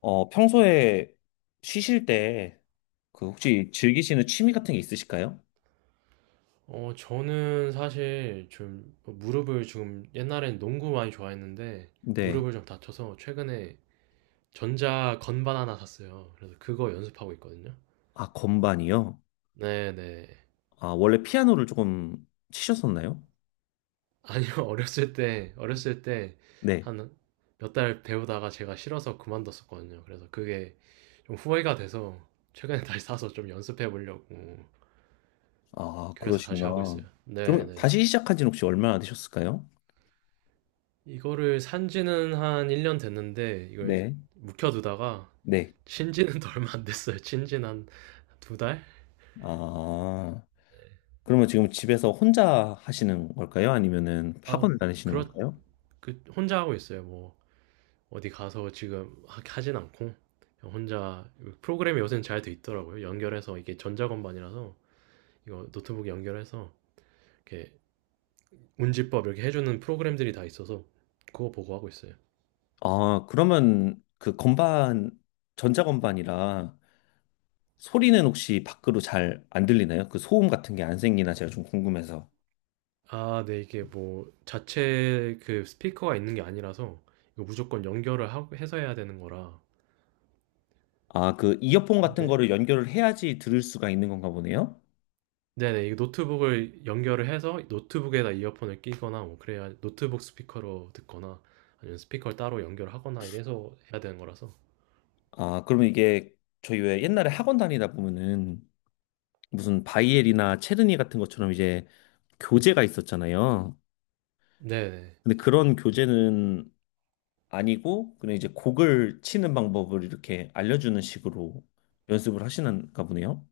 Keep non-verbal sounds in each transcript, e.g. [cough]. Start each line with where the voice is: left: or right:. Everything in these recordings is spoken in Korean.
left: 어, 평소에 쉬실 때 그 혹시 즐기시는 취미 같은 게 있으실까요?
right: 저는 사실 좀 무릎을 지금 옛날엔 농구 많이 좋아했는데
left: 네.
right: 무릎을 좀 다쳐서 최근에 전자 건반 하나 샀어요. 그래서 그거 연습하고 있거든요.
left: 아, 건반이요?
right: 네네.
left: 아, 원래 피아노를 조금 치셨었나요?
right: 아니요, [laughs] 어렸을 때
left: 네.
right: 한 몇 달 배우다가 제가 싫어서 그만뒀었거든요. 그래서 그게 좀 후회가 돼서 최근에 다시 사서 좀 연습해 보려고.
left: 아,
right: 그래서 다시 하고
left: 그러시구나.
right: 있어요.
left: 그럼
right: 네네.
left: 다시 시작한 지는 혹시 얼마나 되셨을까요?
right: 이거를 산 지는 한 1년 됐는데 이걸
left: 네.
right: 묵혀두다가
left: 네.
right: 친 지는 더 얼마 안 됐어요. 친 지는 한 두 달?
left: 아, 그러면 지금 집에서 혼자 하시는 걸까요? 아니면은
right: 아,
left: 학원을 다니시는
right: 그렇,
left: 걸까요?
right: 혼자 하고 있어요. 뭐, 어디 가서 지금 하진 않고, 그냥 혼자, 프로그램이 요새는 잘 돼 있더라고요. 연결해서, 이게 전자건반이라서, 이거 노트북에 연결해서, 이렇게 운지법 이렇게 해주는 프로그램들이 다 있어서, 그거 보고 하고 있어요.
left: 아, 그러면 그 건반, 전자건반이라 소리는 혹시 밖으로 잘 안 들리나요? 그 소음 같은 게 안 생기나 제가 좀 궁금해서.
right: 아, 네, 이게 뭐, 자체 그 스피커가 있는 게 아니라서, 이거 무조건 연결을 하고 해서 해야 되는 거라.
left: 아, 그 이어폰 같은
right: 네.
left: 거를 연결을 해야지 들을 수가 있는 건가 보네요.
right: 네네. 이 노트북을 연결을 해서 노트북에다 이어폰을 끼거나 뭐 그래야 노트북 스피커로 듣거나 아니면 스피커를 따로 연결하거나 이래서 해야 되는 거라서.
left: 아, 그러면 이게 저희 왜 옛날에 학원 다니다 보면은 무슨 바이엘이나 체르니 같은 것처럼 이제 교재가 있었잖아요.
right: 네네.
left: 근데 그런 교재는 아니고 그냥 이제 곡을 치는 방법을 이렇게 알려주는 식으로 연습을 하시는가 보네요.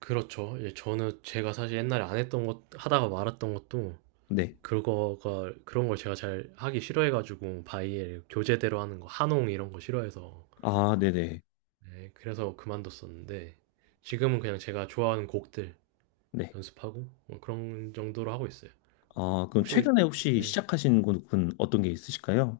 right: 그렇죠. 예, 저는 제가 사실 옛날에 안 했던 것 하다가 말았던 것도
left: 네.
right: 그거가 그런 걸 제가 잘 하기 싫어해 가지고 바이엘 교재대로 하는 거 한홍 이런 거 싫어해서,
left: 아, 네네.
right: 네, 그래서 그만뒀었는데 지금은 그냥 제가 좋아하는 곡들
left: 네.
right: 연습하고 뭐 그런 정도로 하고 있어요.
left: 아, 그럼
right: 혹시
left: 최근에 혹시
right: 네.
left: 시작하신 곳은 어떤 게 있으실까요?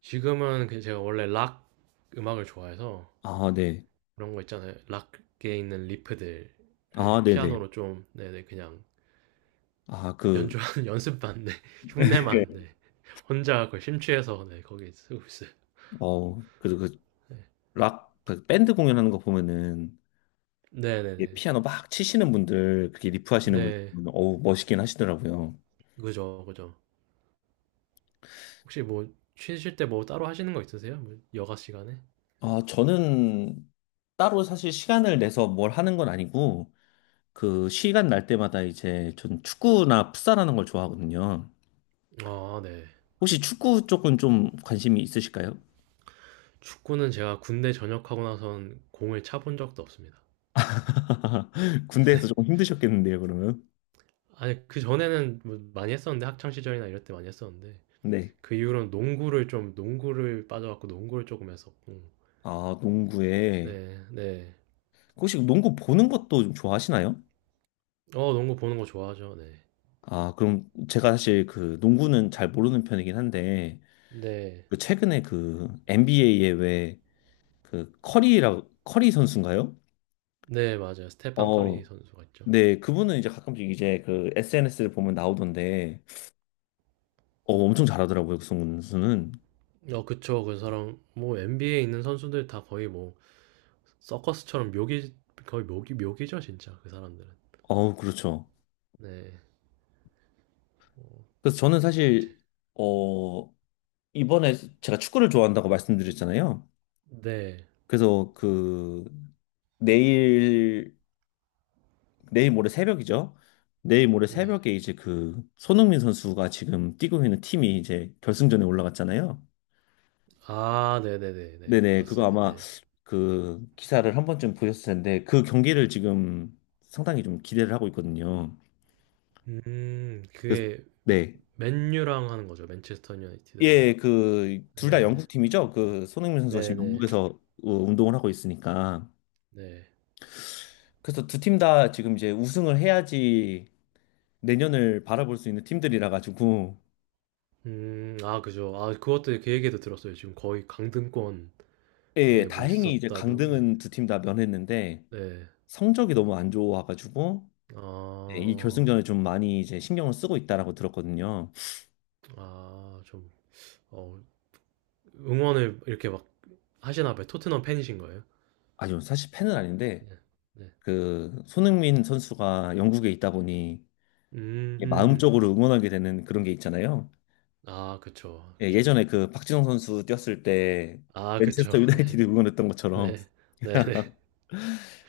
right: 지금은 그 제가 원래 락 음악을 좋아해서
left: 아, 네.
right: 그런 거 있잖아요. 락에 있는 리프들을
left: 아, 네네.
right: 피아노로 좀, 네네, 그냥
left: 아, 그,
right: 연주하는 [laughs] 연습반, 네, [laughs] 흉내만,
left: 네.
right: 네, 혼자 그 심취해서, 네, 거기에 쓰고 있어요.
left: 어, 그 락, 그 밴드 공연하는 거 보면은
right: 네네네.
left: 이게 피아노 막 치시는 분들, 그렇게 리프 하시는 분들,
right: 네.
left: 보면 어우, 멋있긴 하시더라고요.
right: 그죠, 그죠. 혹시 뭐 쉬실 때 뭐 따로 하시는 거 있으세요? 뭐 여가 시간에?
left: 아, 저는 따로 사실 시간을 내서 뭘 하는 건 아니고, 그, 시간 날 때마다 이제 전 축구나 풋살하는 걸 좋아하거든요.
right: 아, 네.
left: 혹시 축구 쪽은 좀 관심이 있으실까요?
right: 축구는 제가 군대 전역하고 나선 공을 차 본 적도 없습니다.
left: [laughs] 군대에서 조금 힘드셨겠는데요, 그러면?
right: 아니 그전에는 뭐 많이 했었는데 학창 시절이나 이럴 때 많이 했었는데
left: 네.
right: 그 이후로는 농구를 빠져갖고 농구를 조금 했었고.
left: 아, 농구에. 그
right: 네, 네.
left: 혹시 농구 보는 것도 좀 좋아하시나요?
right: 농구 보는 거 좋아하죠. 네.
left: 아, 그럼 제가 사실 그 농구는 잘 모르는 편이긴 한데,
right: 네.
left: 그 최근에 그 NBA에 왜 그 커리 선수인가요?
right: 네, 맞아요. 스테판 커리
left: 어,
right: 선수가 있죠.
left: 네, 그분은 이제 가끔씩 이제 그 SNS를 보면 나오던데, 어, 엄청 잘하더라고요, 그 선수는.
right: 어, 그쵸. 그 사람 뭐 NBA에 있는 선수들 다 거의 뭐 서커스처럼 묘기 거의 묘기죠, 진짜. 그 사람들은.
left: 어, 그렇죠.
right: 네. 어,
left: 그래서 저는
right: 제-
left: 사실, 어, 이번에 제가 축구를 좋아한다고 말씀드렸잖아요.
right: 네.
left: 그래서 그 내일 내일 모레 새벽이죠. 내일 모레
right: 네.
left: 새벽에 이제 그 손흥민 선수가 지금 뛰고 있는 팀이 이제 결승전에 올라갔잖아요.
right: 아, 네네네, 네. 네, 네.
left: 네네, 그거
right: 봤어요.
left: 아마
right: 네.
left: 그 기사를 한 번쯤 보셨을 텐데 그 경기를 지금 상당히 좀 기대를 하고 있거든요. 그래서
right: 그게
left: 네.
right: 맨유랑 하는 거죠. 맨체스터 유나이티드랑.
left: 예, 그 둘 다
right: 네.
left: 영국 팀이죠. 그 손흥민 선수가
right: 네네.
left: 지금
right: 네.
left: 영국에서 어, 운동을 하고 있으니까.
right: 네.
left: 그래서 두 팀 다 지금 이제 우승을 해야지 내년을 바라볼 수 있는 팀들이라 가지고
right: 아, 그죠. 아, 그것도 그 얘기도 들었어요. 지금 거의 강등권에
left: 예, 예.
right: 뭐
left: 다행히 이제
right: 있었다, 뭐, 네.
left: 강등은 두 팀 다 면했는데
right: 네.
left: 성적이 너무 안 좋아가지고 예, 이
right: 아,
left: 결승전에 좀 많이 이제 신경을 쓰고 있다라고 들었거든요.
right: 좀, 어, 응원을 이렇게 막 하시나 봐요? 토트넘 팬이신 거예요?
left: 아니요, 사실 팬은 아닌데
right: 네. 네.
left: 그 손흥민 선수가 영국에 있다 보니
right: 음.
left: 이게
right: 음.
left: 마음적으로 응원하게 되는 그런 게 있잖아요.
right: 아, 그쵸.
left: 예,
right: 그쵸.
left: 예전에 그 박지성 선수 뛰었을 때
right: 아, 그쵸.
left: 맨체스터
right: [laughs] 네.
left: 유나이티드 응원했던 것처럼
right: 네. 네. 네.
left: [laughs]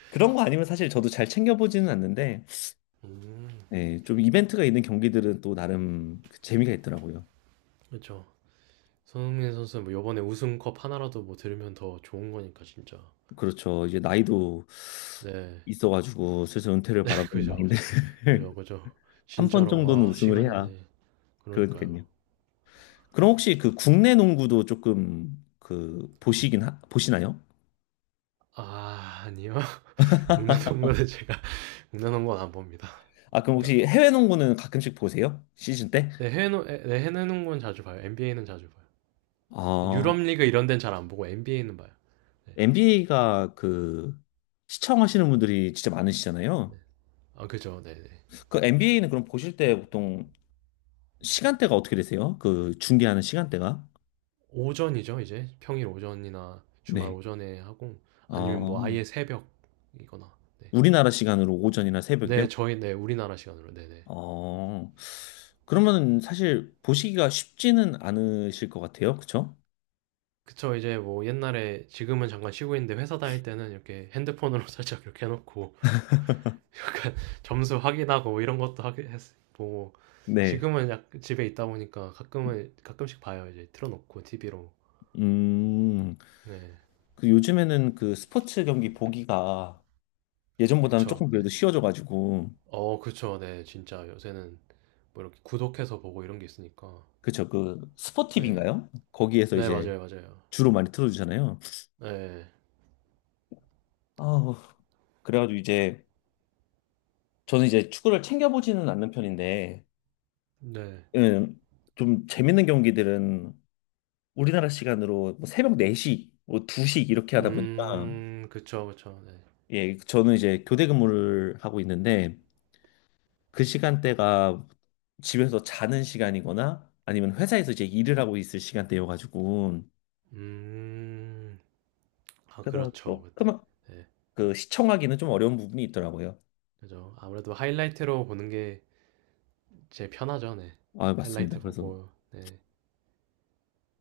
left: 그런 거 아니면 사실 저도 잘 챙겨보지는 않는데
right: 음,
left: 예, 좀 이벤트가 있는 경기들은 또 나름 그 재미가 있더라고요.
right: 그쵸. 손흥민 선수는 뭐 요번에 우승컵 하나라도 뭐 들으면 더 좋은 거니까, 진짜.
left: 그렇죠. 이제 나이도
right: 네.
left: 있어가지고 슬슬 은퇴를
right: [laughs]
left: 바라보는
right: 그죠,
left: 나이인데
right: 그죠. 그죠,
left: [laughs]
right: 그죠.
left: 한 번 정도는
right: 진짜로, 아,
left: 우승을 해야
right: 시간이네. 그러니까요.
left: 그러니까요. 그럼 혹시 그 국내 농구도 조금 그 보시나요?
right: 아, 아니요. [laughs] 공나놓은 거는 제가 [laughs] 공나놓은 건 안 봅니다.
left: 아, 그럼
right: 그러니까
left: 혹시 해외 농구는 가끔씩 보세요? 시즌 때?
right: 내 해외 농건 자주 봐요. NBA는 자주 봐요.
left: 아,
right: 유럽 리그 이런 데는 잘 안 보고 NBA는 봐요. 네.
left: NBA가 그 시청하시는 분들이 진짜 많으시잖아요.
right: 아, 그죠. 네, 네.
left: 그 NBA는 그럼 보실 때 보통 시간대가 어떻게 되세요? 그 중계하는 시간대가?
right: 오전이죠, 이제. 평일 오전이나 주말
left: 네.
right: 오전에 하고 아니면 뭐 아예
left: 아,
right: 새벽이거나. 네.
left: 우리나라 시간으로 오전이나 새벽이요?
right: 네, 저희, 네, 우리나라 시간으로. 네, 네.
left: 어, 그러면 사실 보시기가 쉽지는 않으실 것 같아요. 그쵸?
right: 그쵸, 이제 뭐 옛날에, 지금은 잠깐 쉬고 있는데 회사 다닐 때는 이렇게 핸드폰으로 [laughs] 살짝 이렇게 해놓고 약간 [laughs] 점수 확인하고 이런 것도 하게 했, 보고
left: 네.
right: 지금은 약 집에 있다 보니까 가끔은 가끔씩 봐요. 이제 틀어놓고 TV로.
left: 음,
right: 네,
left: 그 요즘에는 그 스포츠 경기 보기가 예전보다는
right: 그쵸.
left: 조금
right: 네.
left: 그래도 쉬워져가지고,
right: 어, 그쵸. 네, 진짜 요새는 뭐 이렇게 구독해서 보고 이런 게 있으니까.
left: 그쵸, 그
right: 네,
left: 스포티비인가요? 거기에서
right: 네,
left: 이제
right: 맞아요, 맞아요.
left: 주로 많이 틀어주잖아요.
right: 네,
left: 아우, 그래가지고 이제, 저는 이제 축구를 챙겨보지는 않는 편인데,
right: 네.
left: 음, 좀 재밌는 경기들은 우리나라 시간으로 뭐 새벽 4시, 뭐 2시 이렇게 하다 보니까,
right: 그쵸, 그쵸. 네.
left: 예, 저는 이제 교대 근무를 하고 있는데 그 시간대가 집에서 자는 시간이거나 아니면 회사에서 이제 일을 하고 있을 시간대여가지고
right: 음, 아,
left: 그래서
right: 그렇죠. 그때.
left: 조금
right: 네,
left: 그 시청하기는 좀 어려운 부분이 있더라고요.
right: 그죠. 아무래도 하이라이트로 보는 게 제일 편하죠. 네,
left: 아, 맞습니다.
right: 하이라이트
left: 그래서
right: 보고. 네.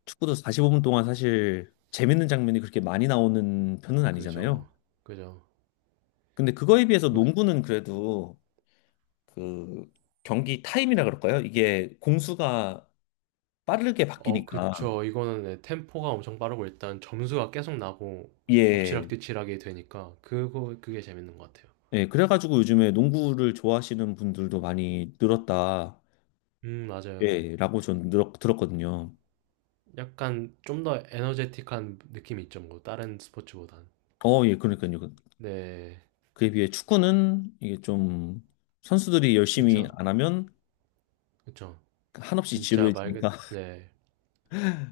left: 축구도 45분 동안 사실 재밌는 장면이 그렇게 많이 나오는 편은 아니잖아요.
right: 그죠. 그죠.
left: 근데 그거에 비해서
right: 그-
left: 농구는 그래도 그 경기 타임이라 그럴까요? 이게 공수가 빠르게
right: 어,
left: 바뀌니까
right: 그쵸. 이거는, 네, 템포가 엄청 빠르고 일단 점수가 계속 나고
left: 예.
right: 엎치락뒤치락이 되니까 그거 그게 재밌는 것 같아요.
left: 예, 그래가지고 요즘에 농구를 좋아하시는 분들도 많이 늘었다,
right: 맞아요. 네.
left: 예, 라고 전 들었거든요.
right: 약간 좀 더 에너제틱한 느낌이 있죠. 뭐 다른 스포츠보단.
left: 어, 예, 그러니까요.
right: 네.
left: 그에 비해 축구는 이게 좀 선수들이 열심히
right: 그쵸.
left: 안 하면
right: 그쵸.
left: 한없이
right: 진짜 말
left: 지루해지니까.
right: 그대로,
left: [laughs]
right: 네.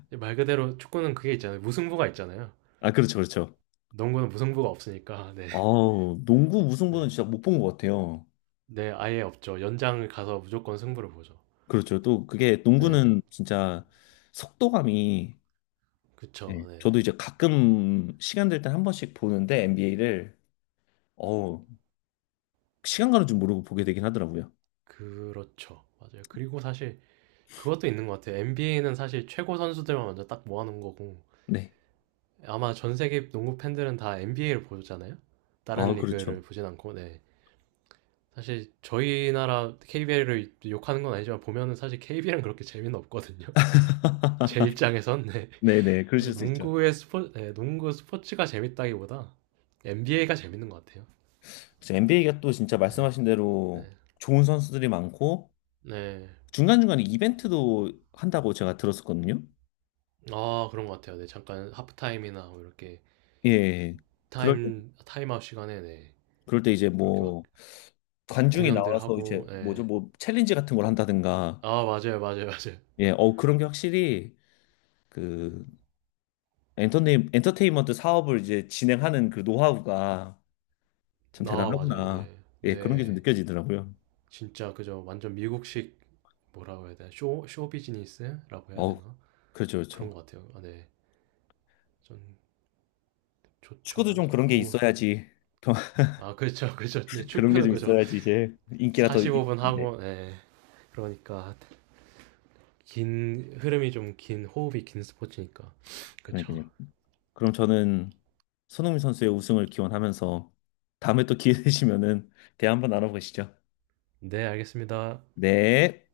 right: 말 그대로 축구는 그게 있잖아요. 무승부가 있잖아요.
left: 아, 그렇죠, 그렇죠.
right: 농구는 무승부가 없으니까. [laughs] 네.
left: 어우, 농구 무승부는
right: 네.
left: 진짜 못 본 것 같아요.
right: 네, 아예 없죠. 연장을 가서 무조건 승부를 보죠.
left: 그렇죠. 또 그게
right: 네.
left: 농구는 진짜 속도감이, 예,
right: 그쵸. 네.
left: 저도 이제 가끔 시간 될 때 한 번씩 보는데 NBA를, 어우, 시간 가는 줄 모르고 보게 되긴 하더라고요.
right: 그렇죠. 맞아요. 그리고 사실 그것도 있는 것 같아요. NBA는 사실 최고 선수들만 먼저 딱 모아놓은 거고
left: 네.
right: 아마 전 세계 농구 팬들은 다 NBA를 보잖아요. 다른
left: 아, 그렇죠.
right: 리그를 보진 않고. 네. 사실 저희 나라 KBL을 욕하는 건 아니지만 보면은 사실 KBL은 그렇게 재미는 없거든요. [laughs] 제 입장에선. 네.
left: 네네, 그러실
right: 그래서
left: 수 있죠.
right: 농구의 스포, 네, 농구 스포츠가 재밌다기보다 NBA가 재밌는 것 같아요.
left: 그래서 NBA가 또 진짜
right: 네.
left: 말씀하신 대로
right: 네.
left: 좋은 선수들이 많고
right: 네.
left: 중간중간에 이벤트도 한다고 제가 들었었거든요.
right: 아, 그런 것 같아요. 네, 잠깐 하프타임이나 뭐 이렇게
left: 예. 예, 예. 그럴 때,
right: 타임아웃 시간에. 네.
left: 그럴 때 이제
right: 뭐 이렇게 막
left: 뭐 관중이
right: 공연들
left: 나와서 이제
right: 하고.
left: 뭐죠,
right: 네.
left: 뭐 챌린지 같은 걸 한다든가,
right: 아, 맞아요. 맞아요. 맞아요.
left: 예, 어 그런 게 확실히 그 엔터테인먼트 사업을 이제 진행하는 그 노하우가 참
right: 아, 맞아요.
left: 대단하구나.
right: 네.
left: 예, 그런 게 좀
right: 네.
left: 느껴지더라고요.
right: 진짜 그저 완전 미국식, 뭐라고 해야 되나? 쇼 쇼비즈니스라고 해야
left: 어
right: 되나?
left: 그렇죠, 그렇죠.
right: 그런 것 같아요. 아, 네. 전 좋죠.
left: 축구도 좀
right: 완전
left: 그런 게
right: 어우.
left: 있어야지.
right: 아, 그렇죠. 그렇죠. 네,
left: 그런 게
right: 축구는
left: 좀
right: 그죠.
left: 있어야지 이제 인기가 더
right: 45분
left: 있는데.
right: 하고, 네. 그러니까 긴 흐름이 좀 긴 호흡이 긴 스포츠니까. 그렇죠.
left: 그러니까요. 그럼 저는 손흥민 선수의 우승을 기원하면서 다음에 또 기회 되시면은 대화 한번 나눠보시죠.
right: 네, 알겠습니다.
left: 네.